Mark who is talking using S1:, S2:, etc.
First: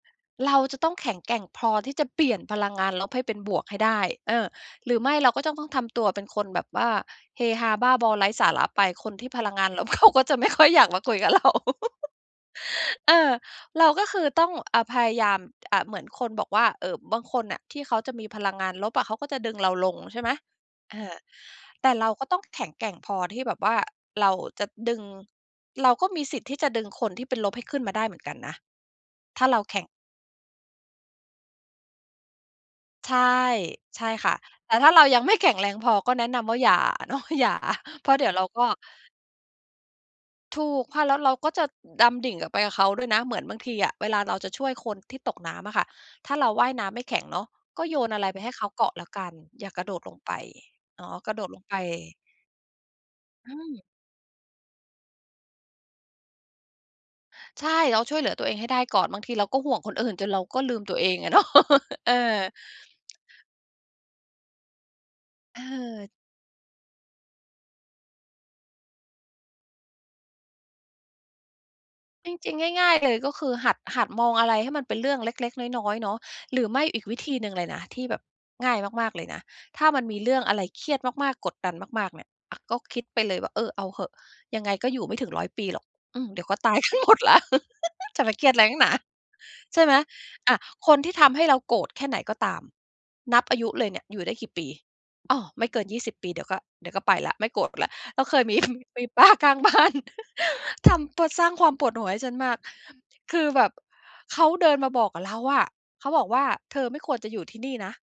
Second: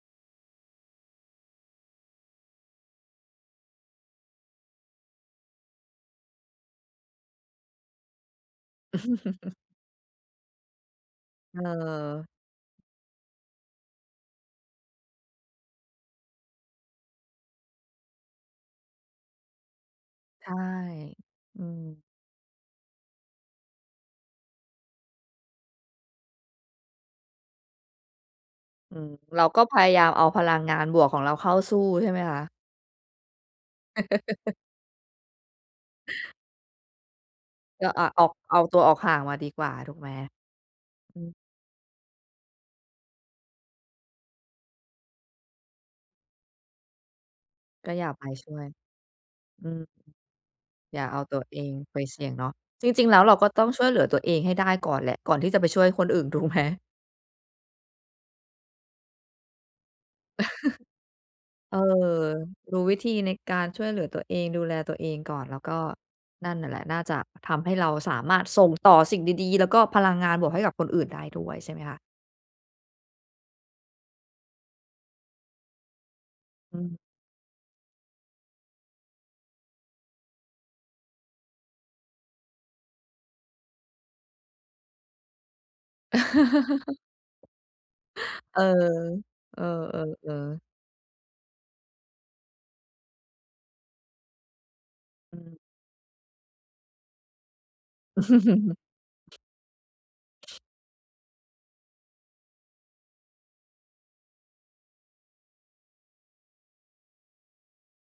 S1: เราจะต้องแข็งแกร่งพอที่จะเปลี่ยนพลังงานลบให้เป็นบวกให้ได้ เออ หรือไม่เราก็จะต้องทำตัวเป็นคนแบบว่า เฮฮา บ้าบอไร้สาระไป คนที่พลังงานลบ เขาก็จะไม่ค่อยอยากมาคุยกับเรา
S2: เออ
S1: เออ เราก็คือต้อง อ่า พยายาม อะ เหมือนคนบอกว่า เอ่อ บางคนน่ะที่เขาจะมีพลังงานลบอะ เขาก็จะดึงเราลงใช่ไหม
S2: ใช่
S1: เออ
S2: อื
S1: แต่
S2: ม
S1: เราก็ต้องแข็งแกร่งพอที่แบบว่าเราจะดึง เราก็มีสิทธิ์ที่จะดึงคนที่เป็นลบให้ขึ้นมาได้เหมือนกันนะ
S2: อืม เร
S1: ถ้
S2: า
S1: าเร
S2: ก
S1: า
S2: ็พ
S1: แข็
S2: ย
S1: ง
S2: ายามเอาพลังงานบวกของเราเข้าสู้ใช่ไหมคะ?
S1: ใช่ ใช่ค่ะ แต่ถ้าเรายัง ไม่ แข็งแรงพอก็แนะนำว่าอย่า เนาะ อย่า
S2: เออ อ
S1: เพ
S2: ะ
S1: ราะเ
S2: อ
S1: ด
S2: อ
S1: ี๋ย
S2: ก
S1: วเรา
S2: เอ
S1: ก
S2: า
S1: ็
S2: ตัวออกห่างมาดีกว่าถูกไหม?
S1: ถูกค่ะ แล
S2: อ
S1: ้
S2: ื
S1: วเร
S2: ม
S1: าก็จะดำดิ่งอะไปกับเขาด้วยนะ เหมือนบางทีอะ เวลาเราจะช่วยคนที่ตกน้ำอะค่ะ ถ้าเราว่ายน้ำไม่แข็งเนาะ ก็
S2: ก็
S1: โย
S2: อย่า
S1: นอะ
S2: ไป
S1: ไรไป
S2: ช
S1: ให้
S2: ่ว
S1: เข
S2: ย
S1: าเกาะแล้วกัน อ
S2: อ
S1: ย
S2: ื
S1: ่าก
S2: ม
S1: ระโดดลงไป
S2: อย
S1: เ
S2: ่
S1: น
S2: า
S1: าะ
S2: เอา
S1: กร
S2: ต
S1: ะ
S2: ั
S1: โด
S2: ว
S1: ด
S2: เอ
S1: ลง
S2: ง
S1: ไป
S2: ไปเสี่ยงเนาะ จริง ๆ แล้วเราก็
S1: อื
S2: ต้องช
S1: ม
S2: ่วยเหลือตัวเองให้ได้ก่อนแหละ ก่อนที่จะไปช่วยคนอื่นถูกไหม?
S1: ใช่ เราช่วยเหลือตัวเองให้ได้ก่อน บางทีเราก็ห่วงคนอื่นจนเราก็ลืมตัวเองอะเนาะ
S2: เออ
S1: เออ
S2: รู้วิธีในการช่วยเหลือตัวเอง ดูแลตัวเองก่อน แล
S1: เ
S2: ้วก็
S1: ออ
S2: นั่นน่ะแหละ น่าจะทำให้เราสามารถส่งต่อสิ่งดีดี แล้วก็พลังงานบวกให้กับคนอื่นได้ด้วยใช่ไหมคะ?
S1: จริง ๆ ง่าย ๆ เลยก็คือ หัด หัดมองอะไรให้มันเป็นเรื่องเล็ก ๆ น้อย ๆ เนาะ หรือ
S2: อ
S1: ไ
S2: ื
S1: ม่
S2: ม
S1: อีกวิธีหนึ่งเลยนะที่แบบง่ายมาก ๆ เลยนะ ถ้ามันมีเรื่องอะไรเครียดมาก ๆ กดดันมาก ๆ เนี่ย อะ ก็คิดไปเลยว่า เออ เอาเหอะ ยังไงก็อยู่ไม่ถึง 100 ปีหรอก อืม เดี๋ยวก็ ตายกันหมดแล้ว จะไปเครียด
S2: เอ
S1: อะ
S2: อ
S1: ไร หนักหนา
S2: เออ
S1: ใช่ไห
S2: เ
S1: ม?
S2: ออ เอ
S1: อะ
S2: อ
S1: คนที่ทำให้เราโกรธแค่ไหนก็ตามนับอายุเลยเนี่ย อยู่ได้กี่ปี อ
S2: อ
S1: ้
S2: ื
S1: อ
S2: ม
S1: ไม่เกิน 20 ปี เดี๋ยวก็ เดี๋ยวก็ไปแล้ว ไม่โกรธแล้ว เราเคยมี มีป้าข้างบ้าน ทำตัวสร้างความปวดหัวให้ฉันมาก คือแบบ เขาเดินมาบอกกับเราอะ เขาบอกว่า "เธอไม่ควรจะอยู่ที่นี่นะ"